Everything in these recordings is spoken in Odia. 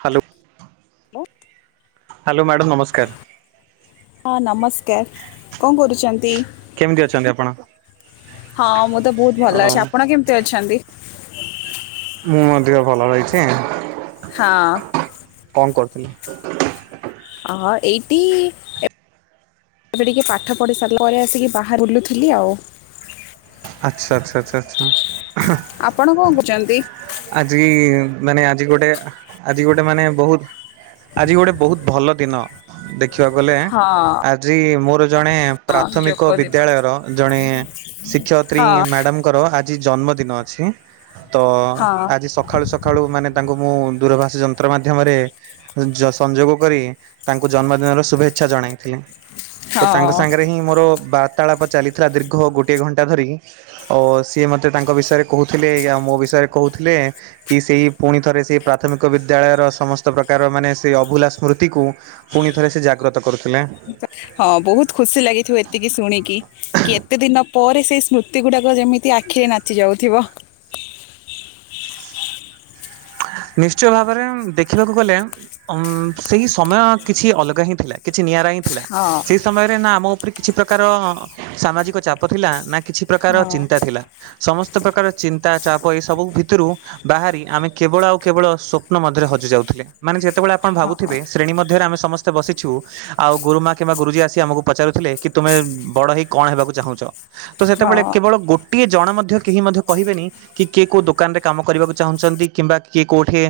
ହାଲୋ ହାଲୋ ମ୍ୟାଡ଼ାମ୍ ନମସ୍କାର। ହଁ ନମସ୍କାର କଁ କରୁଚନ୍ତି? କେମିତି ଅଛନ୍ତି ଆପଣ? ହଁ ମୁଁତ ବହୁତ୍ ଓ ଭଲ ଅଛି ଆପଣ କେମିତି ଅଛନ୍ତି? ମୁଁ ମଧ୍ୟ ଭଲ ରହିଚି। ହଁ। କଣ କରୁଥିଲେ? ଅଁ ଏଇଟି ଏ ଏବେ ଟିକେ ପାଠ ପଢି ସାରିଲା ପରେ ଆସିକି ବାହାରେ ବୁଲୁଥିଲି ଆଉ। ଆଚ୍ଛା ଆଚ୍ଛା ଆଚ୍ଛା ଆଚ୍ଛା। ଆପଣ କଁ କରୁଚନ୍ତି? ଆଜି ମାନେ ଆଜି ଗୋଟେ ଆଜି ଗୋଟେ ମାନେ ବହୁତ୍ ଆଜି ଗୋଟେ ବହୁତ୍ ଭଲ ଦିନ ଦେଖିବାକୁ ଗଲେ ହଁ ଆଜି ମୋର ଜଣେ ହଁ ଯୋଗ ପ୍ରାଥମିକ ଦିବସ ବିଦ୍ୟାଳୟର ଜଣେ ଶିକ୍ଷୟତ୍ରୀ ହଁ ମ୍ୟାଡ଼ାମଙ୍କର ଆଜି ଜନ୍ମଦିନ ଅଛି ହଁ ତଆଜି ସଖାଳୁ ସକା ସଖାଳୁ ମାନେ ତାଙ୍କୁ ମୁଁ ଦୂରଭାଷ ଯନ୍ତ୍ର ମାଧ୍ୟମରେ ଯ ସଂଯୋଗ କରି ତାଙ୍କୁ ଜନ୍ମଦିନର ଶୁଭେଚ୍ଛା ଜଣାଇଥିଲେ ହଁ ତତାଙ୍କ ସାଙ୍ଗରେହିଁ ମୋର ବା ତାଳାପ ଚାଲିଥିଲା ଦୀର୍ଘ ଗୋଟିଏ ଘଣ୍ଟା ଧରି ଓ ସିଏ ମୋତେ ତାଙ୍କ ବିଷୟରେ କହୁଥିଲେ ଆଉ ମୋ ବିଷୟରେ କହୁଥିଲେ କି ସେଇ ପୁଣି ଥରେ ସେଇ ପ୍ରାଥମିକ ବିଦ୍ୟାଳୟର ସମସ୍ତ ପ୍ରକାର ମାନେ ସେ ଅଭୁଲା ସ୍ମୃତିକୁ ପୁଣି ଥରେ ସେଜାଗ୍ରତ କରୁଥିଲେ। ହଁ ବହୁତ୍ ଖୁସି ଲାଗିଥିବ ଏତିକି ଶୁଣିକି କିଏତେ ଦିନ ପରେ ସେଇ ସ୍ମୃତି ଗୁଡ଼ାକ ଯେମିତି ଆ ଖିରେ ନାଚି ଯାଉଥିବ। ନିଶ୍ଚୟ ଭାବରେ ଦେଖିବାକୁ ଗଲେ ଉ ସେଇ ସମୟ କିଛି ଅଲଗାହିଁ ଥିଲା କିଛି ନିଆରା ହିଁ ଥିଲା ହଁ ସେଇ ସମୟରେ ନାଆମ ଉପରେ କିଛି ପ୍ରକାର ସାମାଜିକ ଚାପ ଥିଲା ନା କିଛି ପ୍ରକାର ହଁ ଚିନ୍ତା ଥିଲା। ସମସ୍ତ ପ୍ରକାର ଚିନ୍ତା ଚାପ ଏସବୁ ଭିତରୁ ବାହାରି ଆମେ କେବଳ ଆଉ କେବଳ ସ୍ୱପ୍ନ ମଧ୍ୟରେ ହଜିଯାଉଥିଲେ। ମାନେ ଯେତେବେଳେ ଆପଣ ହଁ ଭାବୁଥିବେ ଶ୍ରେଣୀ ମଧ୍ୟରେ ଆମେ ସମସ୍ତେ ବସିଛୁ ଆଉ ଗୁରୁମା କିମ୍ବା ଗୁରୁଜୀ ଆସି ଆମକୁ ପଚାରୁଥିଲେ କି ତୁମେ ବଡ ହେଇ କଣ ହେବାକୁ ଚାହୁଁଛ? ତ ସେତେବେଳେ ହଁ କେବଳ ଗୋ ଗୋଟିଏ ଜଣ ମଧ୍ୟ କେହି ମଧ୍ୟ କହିବେନି କି କିଏ କେଉଁ ଦୋକାନରେ କାମ କରିବାକୁ ଚାହୁଁଛନ୍ତି କିମ୍ବା କିଏ କେଉଁଠି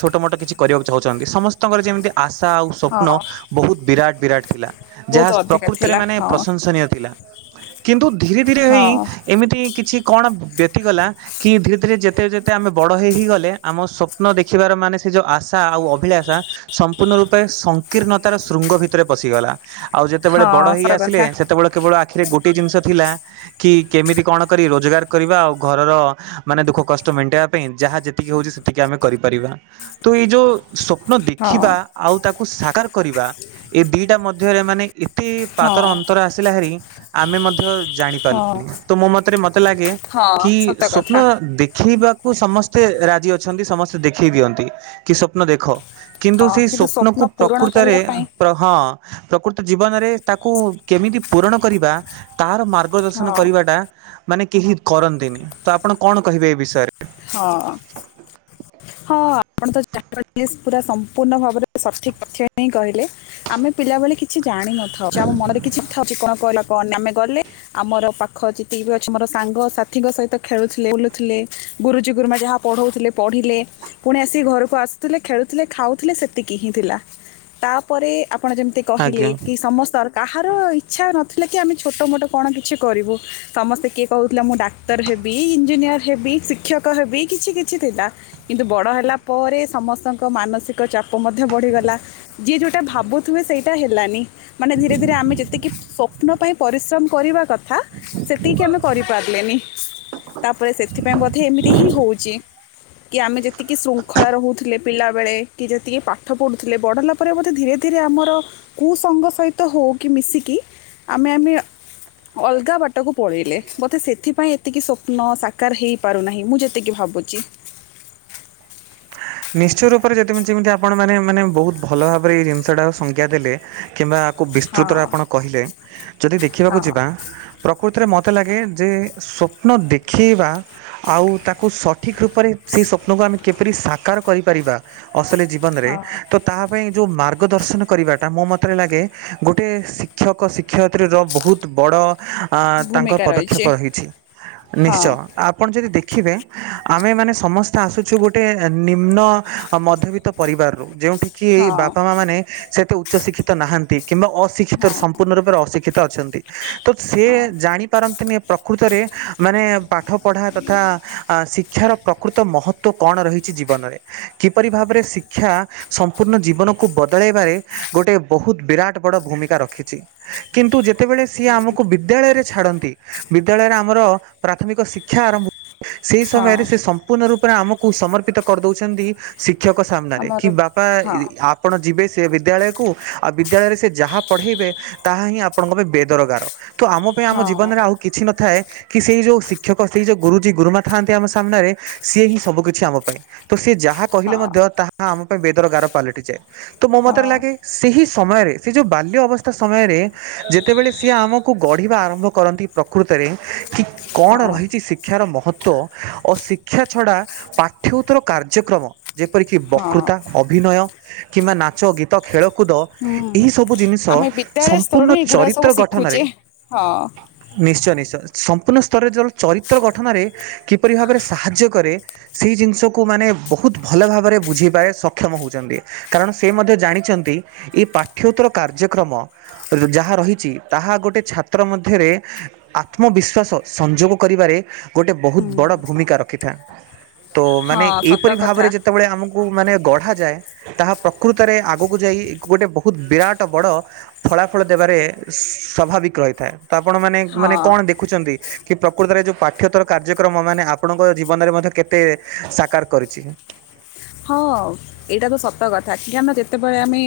ଛୋଟମୋଟ କିଛି କରିବାକୁ ଚାହୁଁଛନ୍ତି ସମସ୍ତଙ୍କର ଯେମିତି ଆଶା ଆଉ ହଁ ସ୍ୱପ୍ନ ବୋହୁତ୍ ବିରାଟ ବିରାଟ ଥିଲା। ବହୁତ ଯାହା ଅଧିକା ପ୍ରକୃତରେ ଥିଲା ମାନେ ହଁ ପ୍ରଶଂସନୀୟ ଥିଲା। କିନ୍ତୁ ଧୀରେ ଧୀରେ ହଁ ହେଇ ଏମିତି କିଛି କଣ ବ୍ୟତିଗଲା କି ଧୀରେ ଧୀରେ, ଯେତେ ଯେତେ ଆମେ ବଡ଼ ହୋଇଇକି ଗଲେ ଆମ ସ୍ୱପ୍ନ ଦେଖିବାର ମାନେ ସେ ଯେଉଁ ଆଶା ଆଉ ଅଭିଳାଷା ସମ୍ପୂର୍ଣ୍ଣ ରୂପେ ସଂକୀର୍ଣ୍ଣତାର ଶୃଙ୍ଗ ଭିତରେ ପଶିଗଲା। ଆଉ ଯେତେବେଳେ ବଡ ହଁ ହେଇ ସତ ଆସିଲେ କଥା। ସେତେବେଳେ କେବଳ ଆଖିରେ ଗୋଟେ ଜିନିଷ ଥିଲା କି କେମିତି କଣ କରି ରୋଜଗାର କରିବା ଆଉ ଘରର ମାନେ ଦୁଃଖ କଷ୍ଟ ମେଣ୍ଟିବା ପାଇଁ ଯାହା ଯେତିକି ହଉଛି ଏତିକି ଆମେ କରିପାରିବା। ତ ଏଇ ଯୋଉ ସ୍ୱପ୍ନ ହଁ ଦେଖିବା ଆଉ ତାକୁ ସାକାର କରିବା ଏ ଦିଟା ମଧ୍ୟରେ ମାନେ ଏତେ ହଁ ପାତର ଅନ୍ତର ଆସିଲା ହେରି ଆମେ ମଧ୍ୟ ଜାଣି ହଁ ତ ମୋ ମତରେ ମତେ ଲାଗେ ହଁ କି ସତ ସ୍ଵପ୍ନ କଥା ଦେଖେଇବା କୁ ସମସ୍ତେ ରାଜି ଅଛନ୍ତି ସମସ୍ତେ ଦେଖେଇ ଦିଅନ୍ତି କି ସ୍ଵପ୍ନ ଦେଖ କିନ୍ତୁ ହଁ ସେଇ ସ୍ୱପ୍ନ ସ୍ୱପ୍ନକୁ ପୂରଣ ପ୍ରକୃତରେ କରିବା ପାଇଁ ପ୍ର ହଁ ପ୍ରକୃତ ଜୀବନରେ ତାକୁ କେମିତି ପୂରଣ କରିବା ତାହାର ମା ମାର୍ଗଦର୍ଶନ ହଁ କରିବାଟା ମାନେ କେହି କରନ୍ତିନି। ତ ଆପଣ କଣ କହିବେ ଏ ବିଷୟରେ? ହଁ। ହଁ ଆପଣ ତ ଯ ପୁରା ସମ୍ପୂର୍ଣ୍ଣ ଭାବରେ ସଠିକ ତଥ୍ୟ ହିଁ କହିଲେ। ଆମେ ପିଲାବେଳେ କିଛି ଜାଣିନଥାଉ। ଯେ ଆମ ମନରେ କିଛି ଥାଉ କଣ କହିଲ କ ଆମେ ଗଲେ ଆମର ପାଖ ଯେତିକି ବି ଅଛି ମୋର ସାଙ୍ଗ ସାଥିୀଙ୍କ ସହିତ ଖେଳୁଥିଲେ ଓଲୁଥିଲେ ଗୁରୁଜୀ ଗୁରୁମା ଯାହା ପଢ଼ଉଥିଲେ ପଢ଼ିଲେ। ପୁଣି ଆସିକି ଘରକୁ ଆସୁଥିଲେ ଖେଳୁଥିଲେ ଖାଉଥିଲେ ସେତିକି ହିଁ ଥିଲା। ତାପରେ ଆପଣ ଯେମିତି କହିଲେ ଆଜ୍ଞା। କି ସମସ୍ତର୍ଥ କାହାର ଇଚ୍ଛା ନଥିଲା କି ଆମେ ଛୋଟମୋଟ କଣ କିଛି କରିବୁ ସମସ୍ତେ କିଏ କହୁଥିଲେ ମୁଁ ଡା ଡାକ୍ତର ହେବି, ଇ୍ଜିନିୟର ହେବି, ଶିକ୍ଷକ ହେବି, କିଛି କିଛି ଥିଲା। କିନ୍ତୁ ବଡ଼ ହେଲା ପରେ ସମସ୍ତଙ୍କ ମାନସିକ ଚାପ ମଧ୍ୟ ବଢିଗଲା। ଯିଏ ଯୋଉଟା ଭାବୁଥିବେ ସେଇଟା ହେଲାନି। ମାନେ ଧୀରେ ଧୀରେ ଆମେ ଯେତିକି ସ୍ଵପ୍ନ ପାଇଁ ପରିଶ୍ରମ କରିବା କଥା ଥା ସେତିକି ଆମେ କରିପାରିଲେନି। ତାପରେ ସେଥିପାଇଁ ବ ସେମିତି ହିଁ ହଉଛି। କି ଆମେ ଯେତିକି ଶୃଙ୍ଖଳା ରହୁଥିଲେ ପିଲା ବେଳେ, କି ଯେତିକି ପାଠ ପଢୁଥିଲେ ବଡ ହେଲା ପରେ ବୋଧେ ଧୀରେ ଧୀରେ ଆମର କୁ ସଙ୍ଗ ସହିତ ହଉ କିି ମିଶିକି ଆମେ ଆମେ ଅଲଗା ବାଟକୁ ପଳେଇଲେ ମତେ ସେଥିପାଇଁ ଏତିକି ସ୍ଵପ୍ନ ସାକାର ହେଇ ପାରୁନାହିଁ ମୁଁ ଯେତିକି ଭାବୁଛି। ନିଶ୍ଚୟ ରୂପରେ ଯଦି ମୁଁ ଯେମିତି ଆପଣ ମାନେ ମାନେ ବହୁତ ଭଲ ଭାବରେ ଏଇ ଜିନିଷଟା ସଂଜ୍ଞା ଦେଲେ କିମ୍ବା ଖୁବ୍ ବେସ୍ତତାରେ ହଁ ଆପଣ କହିଲେ ଯଦି ଦେଖିବାକୁ ହଁ ଯିବା ପ୍ରକୃତିରେ ମୋତେ ଲାଗେ ଯେ ସ୍ୱପ୍ନ ଦେଖେଇବା ଆଉ ତାକୁ ସ ଠିକ୍ ରୂପରେ ସେହି ସ୍ୱପ୍ନକୁ ଆମେ କିପରି ସାକାର କରିପାରିବା ଅସଲି ଜୀବନରେ ହଁ ତ ତା ପାଇଁ ଯୋଉ ମାର୍ଗ ଦର୍ଶନ କରିବାଟା ମୋ ମତରେ ଲାଗେ ଗୋଟେ ଶିକ୍ଷକ ଶି କ୍ଷୟତ୍ରୀର ବୋହୁତ୍ ବଡ଼ ଆଁ ତାଙ୍କ ଭୂମିକା ରହିଛି ପଦକ୍ଷେପ ରହିଚି, ହଁ ନିଶ୍ଚୟ। ଆପଣ ଯଦି ଦେଖିବେ ଆମେ ମାନେ ସମସ୍ତେ ଆସୁଛୁ ଗୋଟେ ତା ନିମ୍ନ ମଧ୍ୟବିତ୍ତ ପରିବାରରୁ ଯେଉଁଠିକି ଏଇ ହଁ ବାପା ମାଆ ମାନେ ସେତେ ଉଚ୍ଚ ଶିକ୍ଷିତ ନାହାନ୍ତି କିମ୍ବା ଅଶିକ୍ଷିତ ହଁ ସମ୍ପୂର୍ଣ୍ଣ ରୂପରେ ଅଶିକ୍ଷିତ ଅଛନ୍ତି। ତ ସେ ହଁ ଜାଣିପାରନ୍ତିନି ପ୍ରକୃତରେ ମାନେ ପାଠ ପଢ଼ା ତଥା ଆଁ ଶିକ୍ଷାର ପ୍ରକୃତ ମହତ୍ଵ କଣ ରହିଛି ଜୀବନରେ? କିପରି ଭାବରେ ଶିକ୍ଷା ସମ୍ପୂର୍ଣ୍ଣ ଜୀବନକୁ ବଦଳେଇବାରେ ଗୋଟେ ବହୁତ ବିରାଟ ବଡ ଭୂମିକା ରଖିଛି। କିନ୍ତୁ ଯେ ଯେତେବେଳେ ସିଏ ଆମକୁ ବିଦ୍ୟାଳୟରେ ଛାଡନ୍ତି ବିଦ୍ୟାଳୟରେ ଆମର ପ୍ରାଥମିକ ଶିକ୍ଷା ଆରମ୍ଭ ସେଇ ହଁ ସମୟରେ ସେ ସମ୍ପୂର୍ଣ୍ଣ ରୂପରେ ଆମକୁ ସମର୍ପିତ କରିଦଉଛନ୍ଦି। ଶିକ୍ଷକ ସାମ୍ନାରେ କି ଆମର ବାପା ଇ ହଁ ଆ ଆପଣ ଯିବେ ସେ ବିଦ୍ୟାଳୟକୁ ଆଉ ବିଦ୍ୟାଳୟରେ ସେ ଯାହା ପଢେଇବେ ତାହା ହିଁ ଆପଣଙ୍କ ପାଇଁ ବେଦର ଗାର। ତ ଆମ ପାଇଁ ଆମ ହଁ ଜୀବନରେ ଆଉ କିଛି ନଥାଏ। କି ସେଇ ଯୋଉ ଶିକ୍ଷକ ସେଇ ଯୋଉ ଗୁରୁଜି ଗୁରୁମା ଥାନ୍ତି ଆମ ସାମ୍ନାରେ ସିଏ ହିଁ ସବୁ କିଛି ଆମ ପାଇଁ। ତ ସିଏ ଯାହା କହିଲେ ହଁ ମଧ୍ୟ ତାହା ଆମ ପାଇଁ ବେଦର ଗାର ପାଲଟିଯାଏ ତ ମୋ ମତରେ ହଁ ଲାଗେ। ସେହି ସମୟରେ ସେ ଯୋଉ ବାଲ୍ୟ ଅବସ୍ଥା ସମୟରେ ଯେତେବେଳେ ସିଏ ଆମକୁ ଗଢିବା ଆରମ୍ଭ କରନ୍ତି ପ୍ରକୃତରେ କି କଣ ରହିଛି ଶି କ୍ଷାର ମହତ୍ଵ ଓ ଶିକ୍ଷା ଛଡା ପାଠ୍ୟଉତ୍ତର କାର୍ଯ୍ୟକ୍ରମ। ଯେପରିକି ହଁ ହଁ ବକୃତା ଅଭିନୟ କିମ୍ବା ନାଚ ଗୀତ ଖେଳକୁଦ ହୁଁ। ଏହି ସବୁ ଜିନିଷ ଆମେ ବିଦ୍ୟାଳୟ ସମ୍ପୂର୍ଣ୍ଣ ସ୍ତରରୁ ଏଗୁଡା ଚରିତ୍ର ସବୁ ଗଠନରେ ଶିଖୁଛେ ହଁ। ନିଶ୍ଚୟ ନିଶ୍ଚୟ ସମ୍ପୂର୍ଣ୍ଣ ସ୍ତରରେ ଜରୁର ଚରିତ୍ର ଗଠନାରେ କିପରି ଭାବରେ ସାହାଯ୍ୟ କରେ? ସେହି ଜିନିଷକୁ ମାନେ ବହୁତ ଭଲ ଭାବରେ ବୁଝିବାରେ ସକ୍ଷମ ହଉଛନ୍ତି। କାରଣ ସେ ମଧ୍ୟ ଜାଣିଛନ୍ତି ଏଇ ପାଠ୍ୟଉତ୍ତର କାର୍ଯ୍ୟକ୍ରମ ରୁ ଯାହା ରହିଛି ତାହା ଗୋଟଏ ଛାତ୍ର ମଧ୍ୟରେ ଆତ୍ମବିଶ୍ୱାସ ସଂଯୋଗ କରିବାରେ ଗୋଟେ ବହୁତ ବଡ଼ ହୁଁ। ଭୂମିକା ରଖିଥା ତୋ ମାନେ ହଁ ସତ ଏଇପରି କଥା ଭାବରେ ଯେତେବେଳେ ଆମକୁ ମାନେ ଗଢାଯାଏ। ତାହା ପ୍ରକୃତରେ ଆଗକୁ ଯାଇ ଗୋଟେ ବହୁତ ବିରାଟ ବଡ ଫଳାଫଳ ଦେବାରେ ସ୍ୱଭାବିକ ରହିଥାଏ ତ ଆପଣ ମାନେ ମାନେ ହଁ। କଣ ଦେ ଖୁଛନ୍ତି କି ପ୍ରକୃତରେ ଯୋଉ ପାଠ୍ୟତ୍ତର କାର୍ଯ୍ୟକ୍ରମ ମାନେ ଆପଣଙ୍କ ଜୀବନରେ ମଧ୍ୟ କେ ତେ ସାକାର କରିଛି। ହଁ ଏଇଟା ତ ସତ କଥା କି ଆମେ ଯେତେବେଳେ ଆମେ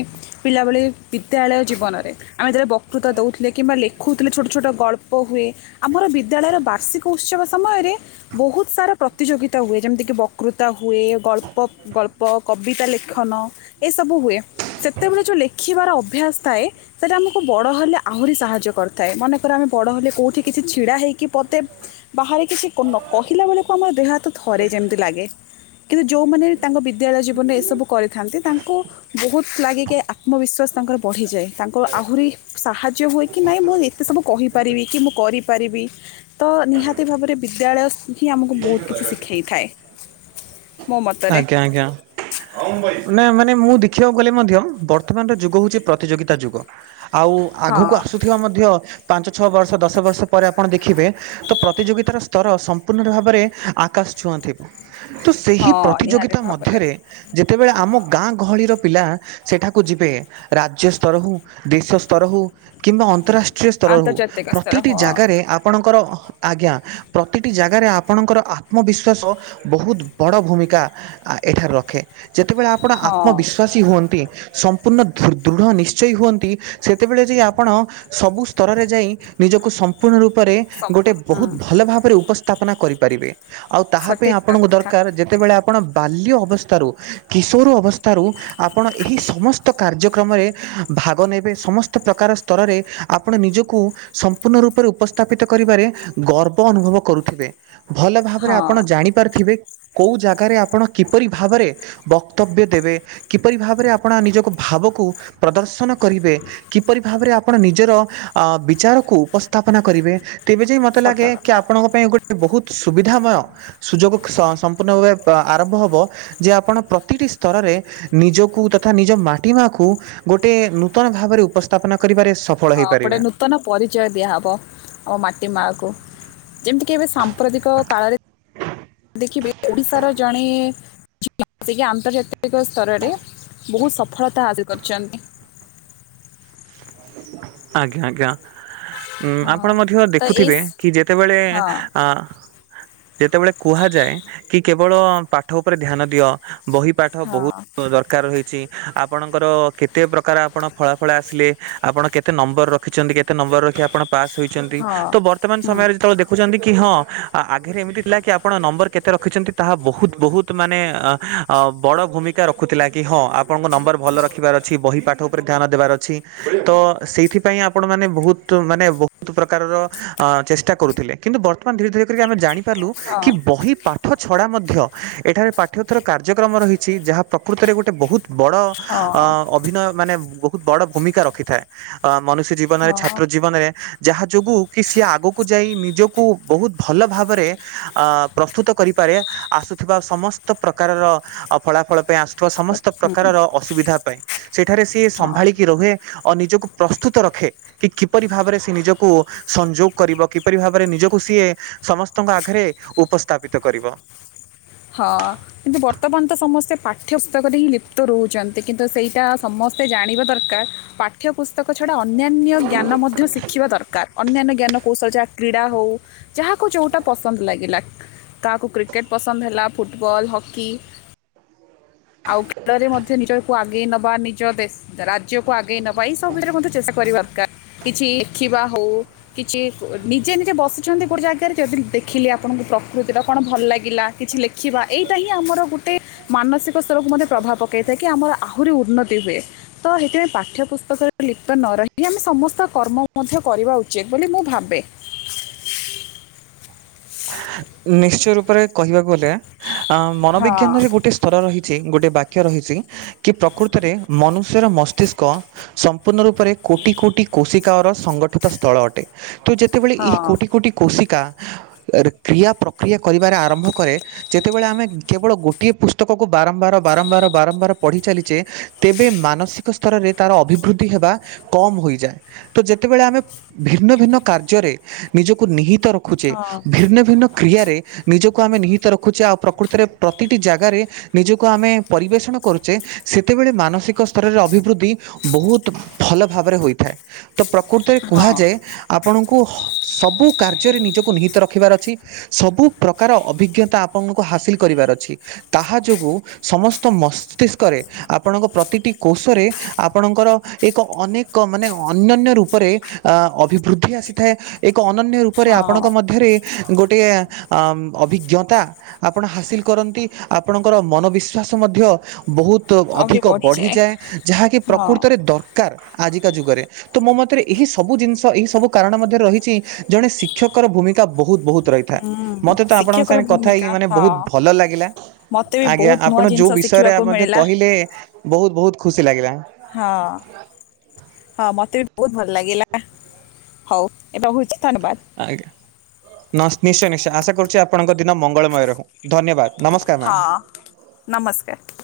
ପିଲା ଭଳି ବିଦ୍ୟାଳୟ ଜୀବନରେ ଆମେ ଯେବେ ବକୃତା ଦଉଥିଲେ କିମ୍ବା ଲେଖୁଥିଲେ ଛୋଟ ଛୋଟ ଗଳ୍ପ ହୁଏ। ଆମର ବିଦ୍ୟାଳୟର ବାର୍ଷିକ ଉତ୍ସବ ସମୟରେ ବହୁତ ସାରା ପ୍ରତିଯୋଗିତା ହୁଏ ଯେମିତି କିି ବକୃତା ହୁଏ ଗଳ ପ ଗଳ୍ପ କବିତା ଲେଖନ ଏସବୁ ହୁଏ। ସେତେବେଳେ ଯୋଉ ଲେଖିବାର ଅଭ୍ୟାସ ସ୍ଥାଏ। ସେଇଟା ଆମକୁ ବଡ ହେଲେ ଆହୁରି ସାହାଯ୍ୟ କରିଥାଏ ମନେକର ଆମେ ବଡ ହେଲେ କୋଉଠି କିଛି ଛିଡା ହେଇକି ପଦେ ବାହାରେ କିଛି କୋ ନ କହିଲା ବେଳକୁ ଆମର ଦେହ ହାତ ଥରେ ଯେମିତି ଲାଗେ। ଯୋଉମାନେ ତାଙ୍କ ବିଦ୍ୟାଳୟ ଜୀବନେ ଏସବୁ କରିଥାନ୍ତି ତାଙ୍କୁ ବହୁତ ଲାଗେ କି ଆତ୍ମବିଶ୍ୱାସ ତାଙ୍କର ବଢ଼ିଯାଏ। ତାଙ୍କ ଆହୁରି ସାହାଯ୍ୟ ହୁଏ କି ନାହିଁ ମୁଁ ଏତେ ସବୁ କହିପାରିବି କି ମୁଁ କରି ପାରିବି ତ ନିହାତି ଭାବରେ ବିଦ୍ୟାଳୟ ହିଁ ଆମକୁ ବହୁତ କିଛି ଶିଖେଇଥାଏ। ମୋମତ ଆଜ୍ଞା ଆଜ୍ଞା। ନା ମାନେ ମୁଁ ଦେଖିବାକୁ ଗଲେ ମଧ୍ୟ ବର୍ତ୍ତମାନର ଯୁଗ ହଉଛି ପ୍ରତିଯୋଗିତା ଯୁଗ। ଆଉ ହଁ ଆଗକୁ ଆସୁଥିବା ମଧ୍ୟ ପାଞ୍ଚ ଛଅ ବର୍ଷ ଦଶ ବର୍ଷ ପରେ ଆପଣ ଦେଖିବେ ତ ପ୍ରତିଯୋଗିତାର ସ୍ତର ସମ୍ପୂର୍ଣ୍ଣ ଭାବରେ ଆକାଶ ଛୁଆଁଥିବ। କିନ୍ତୁ ସେହି ହଁ ନିହାତି ପ୍ରତିଯୋଗିତା ଭାବରେ ମଧ୍ୟରେ ଯେତେବେଳେ ଆମ ଗାଁ ଗହଳିର ପିଲା ସେଠାକୁ ଯିବେ ରାଜ୍ୟ ସ୍ରର ହଉ ଦେଶସ୍ତର ହଉ କିମ୍ବା ଅନ୍ତରାଷ୍ ରା ସ୍ତରରୁ ଆନ୍ତର୍ଜାତିକ ସ୍ତର ପ୍ରତିଟି ହଁ ଜାଗାରେ ଆପଣଙ୍କର ଆଜ୍ଞା ପ୍ରତିଟି ଜାଗାରେ ଆପଣଙ୍କର ଆତ୍ମବିଶ୍ଵାସ ବହୁତ ବଡ ଭୂମି କା ଏଠାରେ ରଖେ ଯେତେବେଳେ ଆପଣ ହଁ ଆତ୍ମବିଶ୍ୱାସୀ ହୁଅନ୍ତି ସମ୍ପୂର୍ଣ୍ଣ ଦୃଢ ନିଶ୍ଚୟୀ ହୁଅନ୍ତି ସେତେବେଳେ ଯେ ଆପଣ ସବୁ ସ୍ତରରେ ଯାଇ ନିଜକୁ ସମ୍ପୂର୍ଣ୍ଣ ରୂ ପରେ ଗୋଟେ ସମ୍ପୂର୍ଣ୍ଣ ହଁ ବହୁତ ଭଲ ଭାବରେ ଉପସ୍ଥାପନା କରିପାରିବେ। ଆଉ ତାହା ପାଇଁ ସଠିକ୍ ଆପଣଙ୍କୁ କଥା ଦରକାର ଯେତେବେଳେ ଆପ ଆପଣ ବାଲ୍ୟ ଅବସ୍ଥାରୁ କିଶୋର ଅବସ୍ଥାରୁ ଆପଣ ଏହି ସମସ୍ତ କାର୍ଯ୍ୟକ୍ରମରେ ଭାଗ ନେବେ ସମସ୍ତ ପ୍ରକାର ସ୍ତରରେ ଆପଣ ନିଜକୁ ସମ୍ପୂର୍ଣ୍ଣ ରୂପରେ ଉପସ୍ଥାପିତ କରିବାରେ ଗର୍ବ ଅନୁଭବ କରୁଥିବେ। ଭଲ ଭାବରେ ହଁ ଆପଣ ଜାଣିପାରିଥିବେ କୋଉ ଜାଗାରେ ଆପଣ କିପରି ଭାବରେ ବକ୍ତବ୍ୟ ଦେବେ କିପରି ଭାବରେ ଆପଣ ନିଜକୁ ଭାବକୁ ପ୍ରଦର୍ଶନ କରିବେ କିପରି ଭାବରେ ଆପଣ ନିଜର ବିଚାରକୁ ଉପସ୍ଥାପନା କରିବେ। ତେବେ ଯାଇ ମୋତେ ସତ ଲାଗେ କି କଥା ଆପଣଙ୍କ ପାଇଁ ଗୋଟେ ବହୁତ ସୁବିଧାମୟ ସୁଯୋଗ ସମ୍ପୂର୍ଣ୍ଣ ଭାବେ ତ ଆରମ୍ଭ ହେବ ଯେ ଆପଣ ପ୍ରତିଟି ସ୍ତରରେ ନିଜକୁ ତଥା ନିଜ ମାଟି ମାକୁ ଗୋଟେ ନୂତନ ଭାବରେ ଉପସ୍ ସ୍ଥାପନ କରିବାରେ ସଫଳ ହଁ ଗୋଟେ ହେଇପାରିବା। ନୂତନ ପରିଚୟ ଦିଆହେବ ଆମ ମାଟି ମାଆକୁ। ଏମତି କେବେ ସାମ୍ପ୍ରତିକ କାଳରେ ଦେଖିବେ ଓଡିଶାର ଜଣେ ଟିକେ ଆନ୍ତର୍ଜାତିକ ସ୍ତରରେ ବହୁତ ସଫଳତା ଆସ କରିଛନ୍ତି। ଆଜ୍ଞା ଆଜ୍ଞା। ଉଁ ଆପଣ ହଁ ମଧ୍ୟ ତ ଏଇ ଦେଖୁଥିବେ କି ଯେତେବେଳେ ହଁ ଅ ଯେତେବେଳେ କୁହାଯାଏ କି କେବଳ ପାଠ ଉପରେ ଧ୍ୟାନ ଦିଅ ବହି ପା ଠ ହଁ ବହୁତ ଦର ଦରକାର ରହିଛି ଆପଣଙ୍କର କେତେ ପ୍ରକାର ଆପଣ ଫଳାଫଳ ଆସିଲେ ଆପଣ କେତ କେତେ ନମ୍ବର ରଖିଛନ୍ତି କେତେ ନମ୍ବର ରଖି ଆପଣ ପାସ୍ ହୋଇଛନ୍ତି ହଁ। ତ ବର୍ତ୍ତମାନ ହୁଁ ସମୟରେ ଯେତେବେଳେ ଦେଖ ଖୁଛନ୍ତି କି ହଁ ଆଗେରେ ଏମିତି ଥିଲା କି ଆପଣ ନମ୍ବର କେତେ ରଖିଛନ୍ତି ତାହା ବହୁତ ବହୁତ ତ ମାନେ ବଡ ଭୂମିକା ରଖୁଥିଲା କି ହଁ ଆପଣଙ୍କ ନମ୍ବର ଭଲ ରଖିବାର ଅଛି ବହି ପାଠ ଉପରେ ଧ୍ୟାନ ଦେବାର ଅଛି ତ ସେଇଥିପାଇଁ ଆପଣମାନେ ବହୁତ ମାନେ ବହୁତ ପ୍ରକାରର ଚେଷ୍ଟା କରୁଥିଲେ। କିନ୍ତୁ ବର୍ତ୍ତମାନ ଧୀରେ ଧୀରେ କରିକି ଆମେ ଜାଣିପାରିଲୁ ହଁ କି ବହି ପା ପାଠ ଛଡ଼ା ମଧ୍ୟ ଏଠାରେ ପାଠ୍ୟଥର କାର୍ଯ୍ୟକ୍ରମ ରହିଛି ଯାହା ପ୍ରକୃତରେ ଗୋଟେ ବହୁତ ବଡ ଅ ଅଭିନୟ ମାନେ ବହୁତ ବଡ ଭୂମିକା ରଖିଥାଏ ଅ ମନୁଷ୍ୟ ଜୀବ ଜୀବନରେ ହଁ ଛାତ୍ର ଜୀବନରେ ଯାହା ଯୋଗୁଁ କି ସିଏ ଆଗକୁ ଯାଇ ନିଜକୁ ବହୁତ ଭଲ ଭାବରେ ଆ ପ୍ରସ୍ତୁତକରିପାରେ ଆସୁଥିବା ସମସ୍ତ ପ୍ରକାରର ଫଳାଫଳ ପାଇଁ ଆସୁ ଥିବା ସମସ୍ତ ହଁ ପ୍ରକାରର ଅସୁବିଧା ପାଇଁ ସେଠାରେ ସିଏ ହଁ। ସମ୍ଭାଳିକି ରୁହେ ଆଉ ନିଜକୁ ପ୍ରସ୍ତୁତ ରଖେ। କି କିପରି ଭାବରେ ସେ ନିଜକୁ ସଂଯୋଗ କରିବ କିପରି ଭାବରେ ନିଜକୁ ସିଏ ସମସ୍ତଙ୍କ ଆଗରେ ଉପସ୍ଥାପିତ କରିବ। ହଁ କିନ୍ତୁ ବର୍ତ୍ତମାନ ତ ସମସ୍ତେ ପାଠ୍ୟପୁସ୍ତକରେ ହିଁ ଲିପ୍ତ ରହୁଛନ୍ତି କିନ୍ତୁ ସେଇଟା ସମ ମୋତେ ଜାଣିବା ଦରକାର ପାଠ୍ୟପୁସ୍ତକ ଛଡ଼ା ଅନ୍ୟାନ୍ୟ ଜ୍ଞାନ ମଧ୍ୟ ଶିଖିବା ଦରକାର। ଅନ୍ୟାନ୍ୟ ଜ୍ଞାନକୌଶଳ ଯାହା କ୍ରୀଡ଼ା ହେଉ ଯାହାକୁ ଯେଉଁଟା ପସନ୍ଦ ଲାଗିଲା। କାହାକୁ କ୍ରିକେଟ ପସ ହେଲା ଫୁଟବଲ, ହକି ଆଉ ଖେଳରେ ମଧ୍ୟ ନିଜ ଆଗେଇ ନବା ନିଜ ଦେ ରାଜ୍ୟକୁ ଆଗେଇ ନବା ଏଇ ସବୁ ବିଷୟରେ ମଧ୍ୟ ଚେଷ୍ଟା କରିବା ଦରକାର। କିଛି [unintelligible] ହଉ। କିଛି ନିଜେ ନିଜେ ବସିଛନ୍ତି ଗୋଟେ ଜାଗାରେ ଯଦି ଦେଖିଲି ଆପଣଙ୍କୁ ପ୍ରକୃତିର କଣ ଭଲ ଲାଗିଲା। କିଛି ଲେଖିବା ଏଇଟା ହିଁ ଆମର ଗୋଟେ ମାନସିକ ସ୍ତରକୁ ମଧ୍ୟ ପ୍ରଭାବ ପକେଇଥାଏ କି ଆମର ଆହୁରି ଉନ୍ନତି ହୁଏ। ତ ସେଥିପାଇଁ ପାଠ୍ୟ ପୁସ୍ତକରେ ଲିପ୍ତ ନ ରହି ଆମେ ସମସ୍ତ କର୍ମ ମଧ୍ୟ କରିବା ଉଚିତ ବୋଲି ମୁଁ ଭାବେ। ନିଶ୍ଚୟ ରୂପରେ କହିବାକୁ ଗଲେ ଅ ହଁ ମନୋବିଜ୍ଞାନରେ ଗୋଟେ ସ୍ତର ରହିଛି ଗୋଟିଏ ବାକ୍ୟ ରହିଛି କି ପ୍ରକୃତରେ ମନୁଷ୍ୟର ମସ୍ତିଷ୍କ ସମ୍ପୂର୍ଣ୍ଣ ରୂପରେ କୋଟି କୋଟି କୋଶିକାଓର ସଂଗଠିତ ସ୍ଥଳ ଅଟେ। ତ ଯେତେବେଳେ ଏହି ହଁ କୋଟି କୋଟି କୋଶିକା ରେ କ୍ରିୟା ପ୍ରକ୍ରିୟା କରିବାରେ ଆରମ୍ଭ କରେ। ଯେତେବେଳେ ଆମେ କେବଳ ଗୋଟିଏ ପୁସ୍ତକକୁ ବାରମ୍ବାର ବାରମ୍ବାର ବାରମ୍ବାର ପଢ଼ି ଚାଲିଛେ ତେବେ ମାନସିକ ସ୍ତରରେ ତାର ଅଭିବୃଦ୍ଧି ହେବା କମ ହୋଇଯାଏ। ତ ଯେତେବେଳେ ଆମେ ଭିନ୍ନ ଭିନ୍ନ କାର୍ଯ୍ୟରେ ନିଜକୁ ନିହିତ ରଖୁଛେ ହଁ ଭିନ୍ନ ଭି ବିଭିନ୍ନ କ୍ରିୟାରେ ନିଜକୁ ଆମେ ନିହିତ ରଖୁଛେ ଆଉ ପ୍ରକୃତିରେ ପ୍ରତିଟି ଜାଗାରେ ନିଜକୁ ଆମେ ପରିବେଷଣ କରୁଛେ ସେତେବେଳେ ମାନସିକ ସ୍ତରରେ ଅଭିବୃଦ୍ଧି ବହୁତ ଭଲ ଭାବରେ ହୋଇଥାଏ ତ ପ୍ରକୃତରେ ହଁ କୁହାଯାଏ ଆପଣଙ୍କୁ ସବୁ କାର୍ଯ୍ୟରେ ନିଜକୁ ନିହିତ ରଖିବାର ଅଛି। ସବୁ ପ୍ରକାର ଅଭିଜ୍ଞତା ଆପଣଙ୍କୁ ହାସିଲ କରିବାର ଅଛି। ତାହା ଯୋଗୁଁ ସମସ୍ତ ମସ୍ତିଷ୍କରେ ଆପଣଙ୍କ ପ୍ରତିଟି କୋଷରେ ଆପଣଙ୍କର ଏକ ଅନେକ ମାନେ ଅନ୍ୟନ୍ୟ ରୂପରେ ଅ ଅଭିବୃଦ୍ଧି ଆସିଥାଏ। ଏକ ଅନନ୍ୟ ରୂପରେ ଆପଣଙ୍କ ହଁ ମଧ୍ୟରେ ଗୋଟିଏ ଅଭିଜ୍ଞତା ଆପଣ ହାସିଲ କରନ୍ତି ଆପଣଙ୍କର ମନ ବିଶ୍ୱାସ ମଧ୍ୟ ବହୁତ ଅଧିକ ବଢ଼ିଯାଏ ଯାହାକି ହଁ ପ୍ରକୃତରେ ଦରକାର ଆଜିକା ଯୁଗରେ। ତ ମୋ ମତରେ ଏହି ସବୁ ଜିନିଷ ଏହି ସବୁ କାରଣ ମଧ୍ୟରେ ରହିଛି ଜଣେ ଶିକ୍ଷକର ଭୂମିକା ବହୁତ ବହୁତ ରହିଥାଏ ହୁଁ ମତେ ତ ଆପଣଙ୍କ ଶିକ୍ଷକର ସାଙ୍ଗେ କଥା ହେଇକି ଭୂମିକା ମାନେ ହଁ ବହୁତ ଭଲ ଲାଗିଲା। ମତେ ବି ଆଜ୍ଞା ବହୁତ ଆପଣ ନୂଆ ଯୋଉ ଜିନିଷ ବିଷୟରେ ଶିଖିବାକୁ ମଧ୍ୟ ମିଳିଲା। କହିଲେ ବହୁତ ବହୁତ ଖୁସି ଲାଗିଲା। ହଁ। ହଁ ମତେ ବି ବହୁତ ଭଲ ଲାଗିଲା ହଉ ହଉଛି ଧନ୍ୟବାଦ। ଆଜ୍ଞା ନିଶ୍ଚୟ ନିଶ୍ଚୟ ଆଶା କରୁଛି ଆପଣଙ୍କ ଦିନ ମଙ୍ଗଳମୟ ରହୁ। ଧନ୍ୟବାଦ ନମସ୍କାର ମ୍ୟାମ୍। ହଁ ନମସ୍କାର।